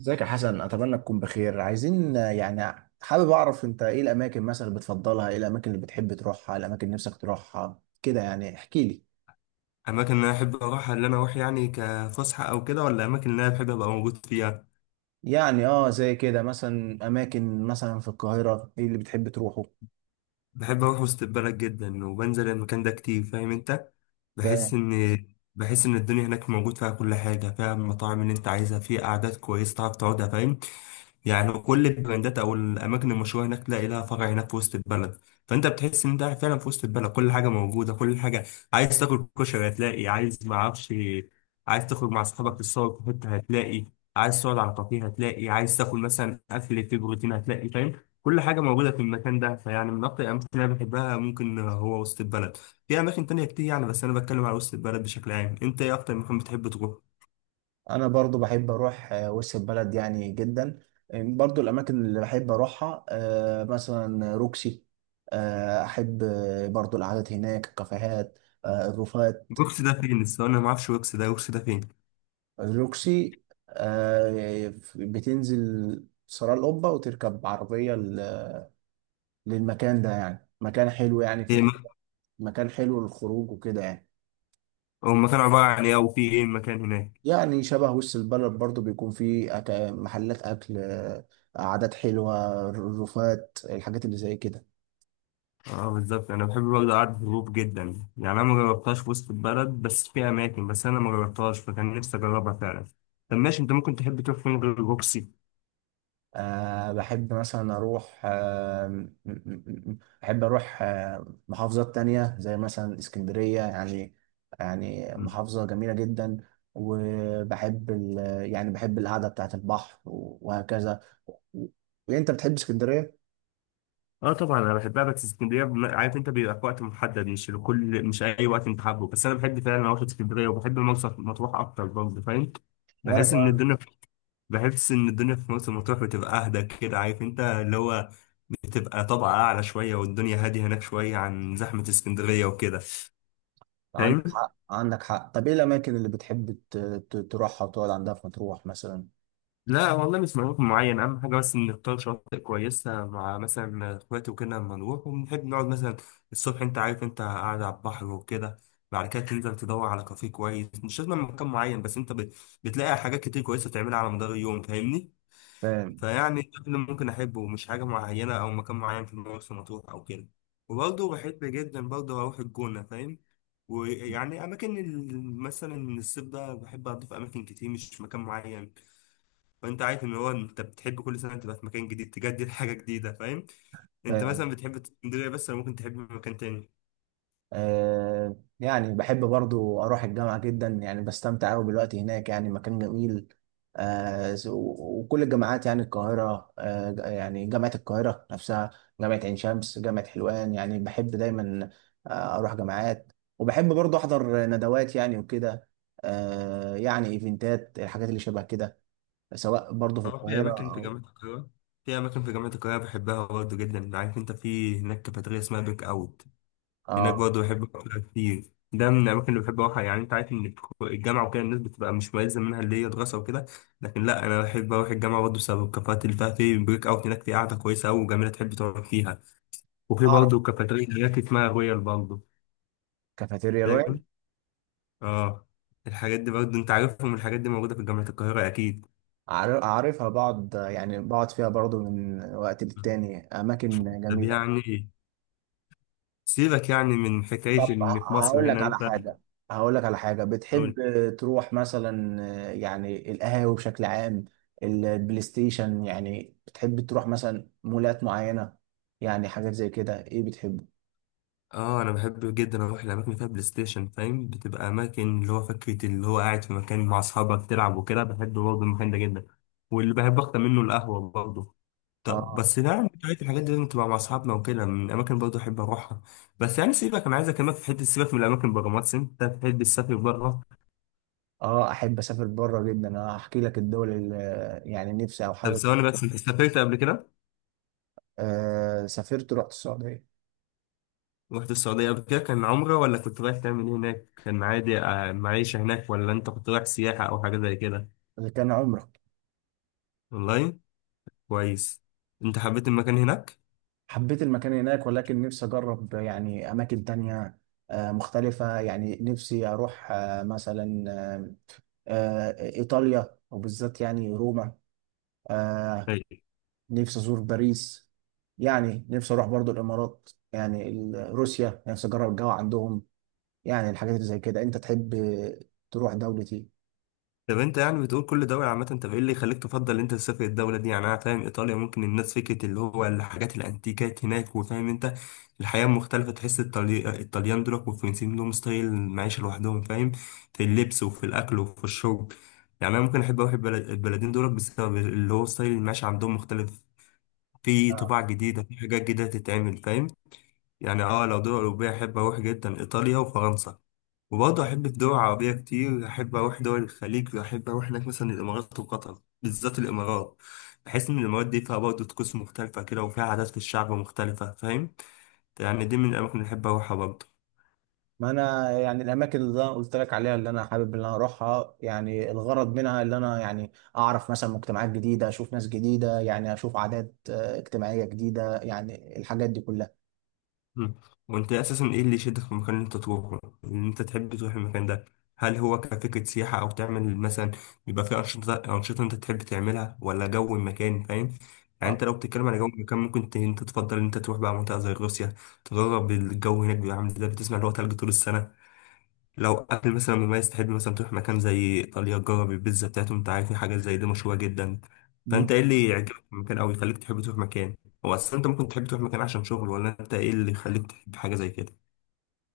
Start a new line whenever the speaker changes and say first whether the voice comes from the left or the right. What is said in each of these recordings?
right: ازيك يا حسن، اتمنى تكون بخير. عايزين يعني حابب اعرف انت ايه الاماكن مثلا اللي بتفضلها، ايه الاماكن اللي بتحب تروحها، الاماكن اللي نفسك تروحها كده. يعني احكي لي.
left: اماكن اللي انا احب اروحها اللي انا اروح يعني كفسحه او كده، ولا اماكن اللي انا بحب ابقى موجود فيها؟
right: يعني زي كده مثلا اماكن مثلا في القاهرة، ايه اللي بتحب تروحه؟
left: بحب اروح وسط البلد جدا وبنزل المكان ده كتير، فاهم انت.
right: فانا
left: بحس ان بحس ان الدنيا هناك موجود فيها كل حاجه، فيها المطاعم اللي انت عايزها، فيها قعدات كويسه تعرف تقعدها، فاهم. يعني كل البراندات او الاماكن المشهوره هناك تلاقي لها فرع هناك في وسط البلد. فانت بتحس ان انت قاعد فعلا في وسط البلد، كل حاجه موجوده، كل حاجه. عايز تاكل كشري هتلاقي، عايز ما اعرفش، عايز تخرج مع اصحابك تتصور في حته هتلاقي، عايز تقعد على كافيه هتلاقي، عايز تاكل مثلا اكل فيه بروتين هتلاقي، فاهم. كل حاجه موجوده في المكان ده، فيعني من اكتر الاماكن اللي انا بحبها ممكن هو وسط البلد. في اماكن تانية كتير يعني، بس انا بتكلم على وسط البلد بشكل عام. انت ايه اكتر مكان بتحب تروح؟
right: برضو بحب اروح وسط البلد يعني جدا. برضو الاماكن اللي بحب اروحها، مثلا روكسي. احب برضو القعدات هناك، الكافيهات، الروفات.
left: وكس ده فين؟ الصراحه انا ما اعرفش وكس ده. وكس ده
right: روكسي، بتنزل سراء القبة وتركب عربية للمكان ده. يعني مكان حلو، يعني
left: فين؟
right: مكان حلو للخروج وكده يعني.
left: هما كانوا عبارة عن ايه، وفي ايه المكان هناك؟
right: يعني شبه وسط البلد برضو، بيكون فيه محلات أكل، قعدات حلوة، رفات، الحاجات اللي زي كده.
left: اه بالظبط، انا بحب برضه قعدة الهروب جدا. يعني انا ما جربتهاش في وسط البلد، بس في اماكن بس انا ما جربتهاش، فكان نفسي اجربها فعلا. طب ماشي، انت ممكن تحب تروح فين غير روكسي؟
right: بحب مثلا أروح آه، م- م- م- بحب أروح آه، محافظات تانية زي مثلا اسكندرية. يعني يعني
left: مم.
right: محافظة جميلة جدا. وبحب يعني بحب القعدة بتاعة البحر وهكذا. و- وأنت بتحب اسكندرية؟
left: اه طبعا انا بحبها، بس اسكندريه عارف انت بيبقى في وقت محدد، مش لكل، مش اي وقت انت حابه. بس انا بحب فعلا اروح اسكندريه، وبحب مرسى مطروح اكتر برضه، فاهم.
right: وأنا
left: بحس ان
right: كمان.
left: الدنيا، بحس ان الدنيا في مرسى مطروح بتبقى اهدى كده، عارف انت اللي هو بتبقى طبقة أعلى شوية، والدنيا هادية هناك شوية عن زحمة اسكندرية وكده.
right: عندك
left: فاهم؟
right: حق عندك حق. طب إيه الأماكن اللي بتحب تروحها وتقعد عندها في مطروح مثلا؟
left: لا والله، مش مكان معين. أهم حاجة بس إن نختار شواطئ كويسة مع مثلا إخواتي وكده، لما نروح ونحب نقعد مثلا الصبح، أنت عارف، أنت قاعد على البحر وكده، بعد كده تنزل تدور على كافيه كويس. مش لازم مكان معين، بس أنت بتلاقي حاجات كتير كويسة تعملها على مدار اليوم، فاهمني؟
right: فاهم.
left: فيعني ده اللي ممكن أحبه، مش حاجة معينة أو مكان معين في مرسى مطروح أو كده. وبرضه بحب جدا برضه أروح الجونة، فاهم. ويعني أماكن مثلا من الصيف ده بحب أضيف أماكن كتير، مش في مكان معين. وأنت عارف إن هو أنت بتحب كل سنة تبقى في مكان جديد، تجدد حاجة جديدة، فاهم. أنت
right: فاهم.
left: مثلا بتحب اسكندرية بس، ولا ممكن تحب مكان تاني؟
right: يعني بحب برضو أروح الجامعة جدا، يعني بستمتع أوي بالوقت هناك، يعني مكان جميل. وكل الجامعات يعني القاهرة، يعني جامعة القاهرة نفسها، جامعة عين شمس، جامعة حلوان. يعني بحب دايما أروح جامعات. وبحب برضو أحضر ندوات يعني وكده، يعني إيفنتات، الحاجات اللي شبه كده، سواء برضو في
left: أه، في أماكن
right: القاهرة
left: في
right: أو.
left: جامعة القاهرة. في أماكن في جامعة القاهرة بحبها برضه جدا. عارف أنت في هناك كافيتيريا اسمها بيك أوت، هناك
right: آه،
left: برضه بحب أروح كتير. ده من الأماكن اللي بحب أروحها. يعني أنت عارف إن الجامعة وكده الناس بتبقى مش ملزم منها، اللي هي دراسة وكده. لكن لا، أنا بحب أروح الجامعة برضه بسبب الكافيهات اللي فيها. في بريك أوت هناك في قعدة كويسة أوي وجميلة تحب تقعد فيها. وفي
right: أعرف
left: برضه كافيتيريا هناك اسمها رويال برضه،
right: كافيتيريا.
left: فاهم؟ آه. الحاجات دي برضه أنت عارفهم، الحاجات دي موجودة في جامعة القاهرة أكيد.
right: عارفها بعض، يعني بقعد فيها برضو من وقت للتاني، أماكن
left: طب
right: جميلة.
left: يعني سيبك يعني من حكاية
right: طب
left: إن في مصر هنا. أنت
right: هقول لك على حاجة بتحب تروح مثلا. يعني القهاوي بشكل عام، البلاي ستيشن، يعني بتحب تروح مثلا مولات معينة، يعني حاجات زي كده، إيه بتحبه؟
left: اه، انا بحب جدا اروح الاماكن اللي فيها بلاي ستيشن، فاهم. بتبقى اماكن اللي هو فكره اللي هو قاعد في مكان مع اصحابك تلعب وكده، بحب برضه المكان ده جدا. واللي بحب اكتر منه القهوه برضه. طب
right: آه.
left: بس ده يعني بتاعت الحاجات دي لازم تبقى مع اصحابنا وكده، من الاماكن برضه احب اروحها. بس يعني سيبك، انا عايز اكلمك في حته. سيبك من الاماكن، بره مصر انت بتحب تسافر بره؟
right: أحب أسافر بره جدا. أنا هحكي لك الدول اللي يعني نفسي أو
left: طب
right: حاجة.
left: ثواني بس، انت سافرت قبل كده؟
right: سافرت، رحت السعودية.
left: رحت السعوديه قبل كده كان عمره، ولا كنت رايح تعمل ايه هناك؟ كان عادي آه، معيشه هناك، ولا انت كنت رايح سياحه او حاجه زي كده؟
right: ده كان عمرة.
left: والله. كويس. انت حبيت المكان هناك؟
right: حبيت المكان هناك، ولكن نفسي أجرب يعني أماكن تانية مختلفة. يعني نفسي أروح مثلا إيطاليا، وبالذات يعني روما. آه،
left: اي.
right: نفسي أزور باريس. يعني نفسي أروح برضو الإمارات، يعني روسيا، نفسي أجرب الجو عندهم. يعني الحاجات اللي زي كده. أنت تحب تروح دولة إيه؟
left: طب انت يعني بتقول كل دولة عامة، طب ايه اللي يخليك تفضل انت تسافر الدولة دي؟ يعني انا فاهم ايطاليا ممكن الناس فكرة اللي هو الحاجات الانتيكات هناك، وفاهم انت الحياة مختلفة. تحس الطليان دول والفرنسيين لهم ستايل معيشة لوحدهم، فاهم، في اللبس وفي الاكل وفي الشرب. يعني انا ممكن احب اروح البلدين دول بسبب اللي هو ستايل المعيشة عندهم مختلف، في طباع جديدة، في حاجات جديدة تتعمل، فاهم. يعني اه لو دول أوروبية أحب أروح جدا إيطاليا وفرنسا. وبرضه أحب الدول العربية كتير، أحب أروح دول الخليج، وأحب أروح هناك مثلا الإمارات وقطر، بالذات الإمارات. بحس إن الإمارات دي فيها برضه طقوس مختلفة كده، وفيها عادات في الشعب مختلفة، فاهم. يعني دي من الأماكن اللي أحب أروحها برضه.
right: ما انا يعني الاماكن اللي انا قلت لك عليها، اللي انا حابب ان انا اروحها، يعني الغرض منها اللي انا يعني اعرف مثلا مجتمعات جديده، اشوف ناس جديده، يعني اشوف عادات اجتماعيه جديده، يعني الحاجات دي كلها.
left: مم. وانت اساسا ايه اللي يشدك في المكان اللي انت تروحه ان انت تحب تروح المكان ده؟ هل هو كفكرة سياحة، او تعمل مثلا بيبقى فيه انشطة انت تحب تعملها، ولا جو المكان؟ فاهم. يعني
right: اه
left: انت لو بتتكلم على جو المكان، ممكن انت تفضل ان انت تروح بقى منطقة زي روسيا، تجرب الجو هناك بيبقى عامل ازاي، بتسمع اللي هو تلج طول السنة. لو اكل مثلا مميز، تحب مثلا تروح مكان زي ايطاليا تجرب البيتزا بتاعتهم، انت عارف في حاجات زي دي مشهوره جدا. فانت ايه اللي يعجبك في المكان، او يخليك تحب تروح مكان؟ هو اصلا انت ممكن تحب تروح مكان عشان شغل، ولا انت ايه اللي يخليك تحب حاجه زي كده؟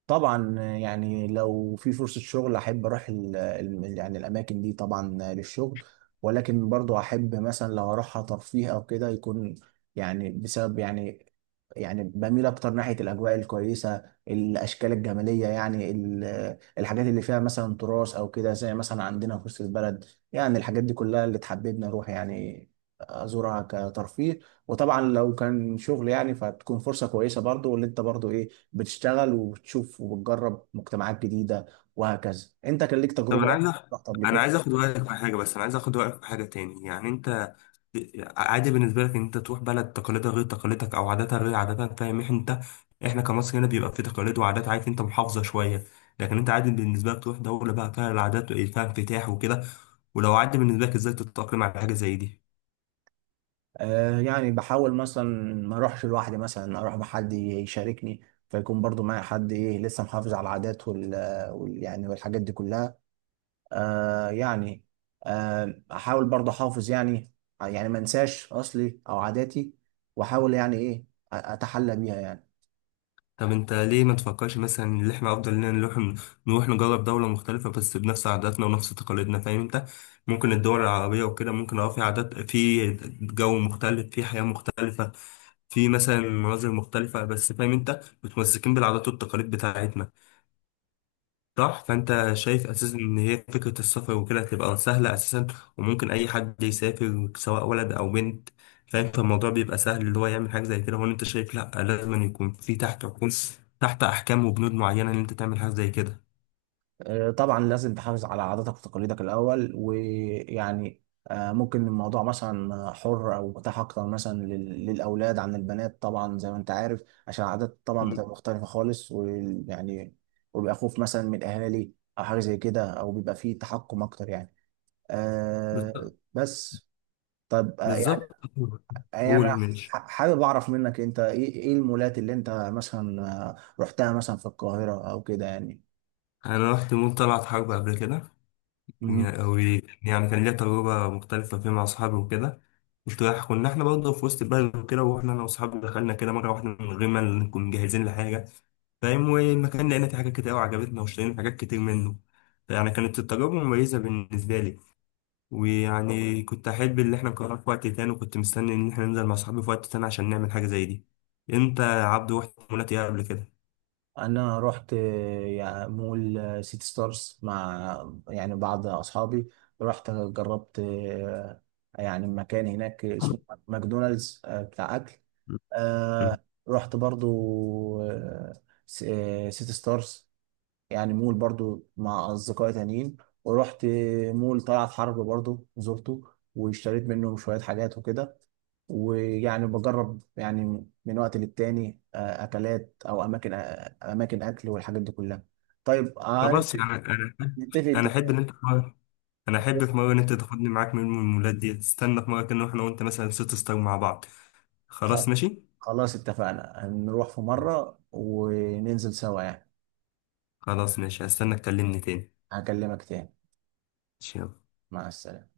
right: طبعا يعني لو في فرصة شغل أحب أروح يعني الأماكن دي طبعا للشغل. ولكن برضو أحب مثلا لو أروحها ترفيه أو كده، يكون يعني بسبب يعني، يعني بميل أكتر ناحية الأجواء الكويسة، الأشكال الجمالية، يعني الحاجات اللي فيها مثلا تراث أو كده زي مثلا عندنا في وسط البلد. يعني الحاجات دي كلها اللي تحببني أروح، يعني أزورها كترفيه. وطبعا لو كان شغل يعني فتكون فرصة كويسة برضو، واللي أنت برضو إيه، بتشتغل وبتشوف وبتجرب مجتمعات جديدة وهكذا. انت كان ليك
left: طب
right: تجربة
left: انا عايز
right: يعني رحت قبل
left: انا
right: كده؟
left: عايز اخد رايك في حاجه، بس انا عايز اخد رايك في حاجه تاني. يعني انت عادي بالنسبه لك ان انت تروح بلد تقاليدها غير تقاليدك، او عاداتها غير عاداتك، فاهم انت. احنا كمصر هنا بيبقى في تقاليد وعادات، عارف انت، محافظه شويه. لكن انت عادي بالنسبه لك تروح دوله بقى فيها العادات، فيها انفتاح وكده؟ ولو عادي بالنسبه لك، ازاي تتاقلم على حاجه زي دي؟
right: يعني بحاول مثلا ما اروحش لوحدي، مثلا اروح بحد يشاركني، فيكون برضو معايا حد ايه لسه محافظ على العادات وال, وال يعني والحاجات دي كلها. يعني. احاول برضو احافظ يعني، يعني ما انساش اصلي او عاداتي، واحاول يعني ايه اتحلى بيها يعني.
left: طب انت ليه ما تفكرش مثلا ان احنا افضل لنا نروح نجرب دولة مختلفة بس بنفس عاداتنا ونفس تقاليدنا، فاهم انت. ممكن الدول العربية وكده ممكن اه في عادات، في جو مختلف، في حياة مختلفة، في مثلا مناظر مختلفة، بس فاهم انت متمسكين بالعادات والتقاليد بتاعتنا، صح. فانت شايف اساسا ان هي فكره السفر وكده هتبقى سهله اساسا، وممكن اي حد يسافر سواء ولد او بنت، فاهم. فالموضوع بيبقى سهل اللي هو يعمل حاجه زي كده، هو انت شايف؟ لا، لازم أن يكون في تحت عقود، تحت احكام وبنود معينه ان انت تعمل حاجه زي كده.
right: طبعا لازم تحافظ على عاداتك وتقاليدك الأول، ويعني ممكن الموضوع مثلا حر أو متاح أكتر مثلا للأولاد عن البنات، طبعا زي ما أنت عارف عشان العادات طبعا
left: مم.
right: بتبقى مختلفة خالص. ويعني وبيبقى خوف مثلا من الأهالي أو حاجة زي كده، أو بيبقى فيه تحكم أكتر يعني
left: بالظ-
right: بس. طب يعني،
left: بالظبط.
right: يعني
left: قول
right: أنا
left: ماشي.
right: حابب أعرف منك أنت إيه المولات اللي أنت مثلا آه، رحتها مثلا في القاهرة أو كده يعني.
left: انا رحت مول طلعت حرب قبل كده. يعني يعني كان ليا تجربه مختلفه فيها مع اصحابي وكده. كنت رايح، كنا احنا برضه في وسط البلد وكده، واحنا انا واصحابي دخلنا كده مره واحده من غير ما نكون جاهزين لحاجه، فاهم. والمكان لقينا فيه حاجات كتير أوي عجبتنا، واشترينا حاجات كتير منه. يعني كانت التجربة مميزة بالنسبة لي. ويعني كنت أحب إن احنا نكررها في وقت تاني، وكنت مستني إن احنا ننزل مع صحابي في وقت تاني عشان نعمل حاجة زي دي. أنت يا عبدو رحت مولات إيه قبل كده؟
right: انا رحت يعني مول سيتي ستارز مع يعني بعض اصحابي. رحت جربت يعني مكان هناك اسمه ماكدونالدز بتاع اكل.
left: م- م.
right: رحت برضو آه، سيتي ستارز، يعني مول برضو مع اصدقائي تانيين. ورحت مول طلعت حرب برضو، زرته واشتريت منه شوية حاجات وكده. ويعني بجرب يعني من وقت للتاني اكلات او اماكن، اماكن اكل والحاجات دي كلها. طيب
left: خلاص يعني أنا،
right: نتفق
left: أنا أحب
right: اتفاق.
left: إن أنت في مرة، أنا أحب في مرة إن أنت تاخدني معاك من المولات دي. تستنى في مرة كده إحنا وأنت مثلا ست ستار مع بعض.
right: خ-
left: خلاص ماشي؟
right: خلاص اتفقنا، هنروح في مرة وننزل سوا يعني.
left: خلاص ماشي، هستنى تكلمني تاني.
right: هكلمك تاني.
left: ماشي، يلا.
right: مع السلامة.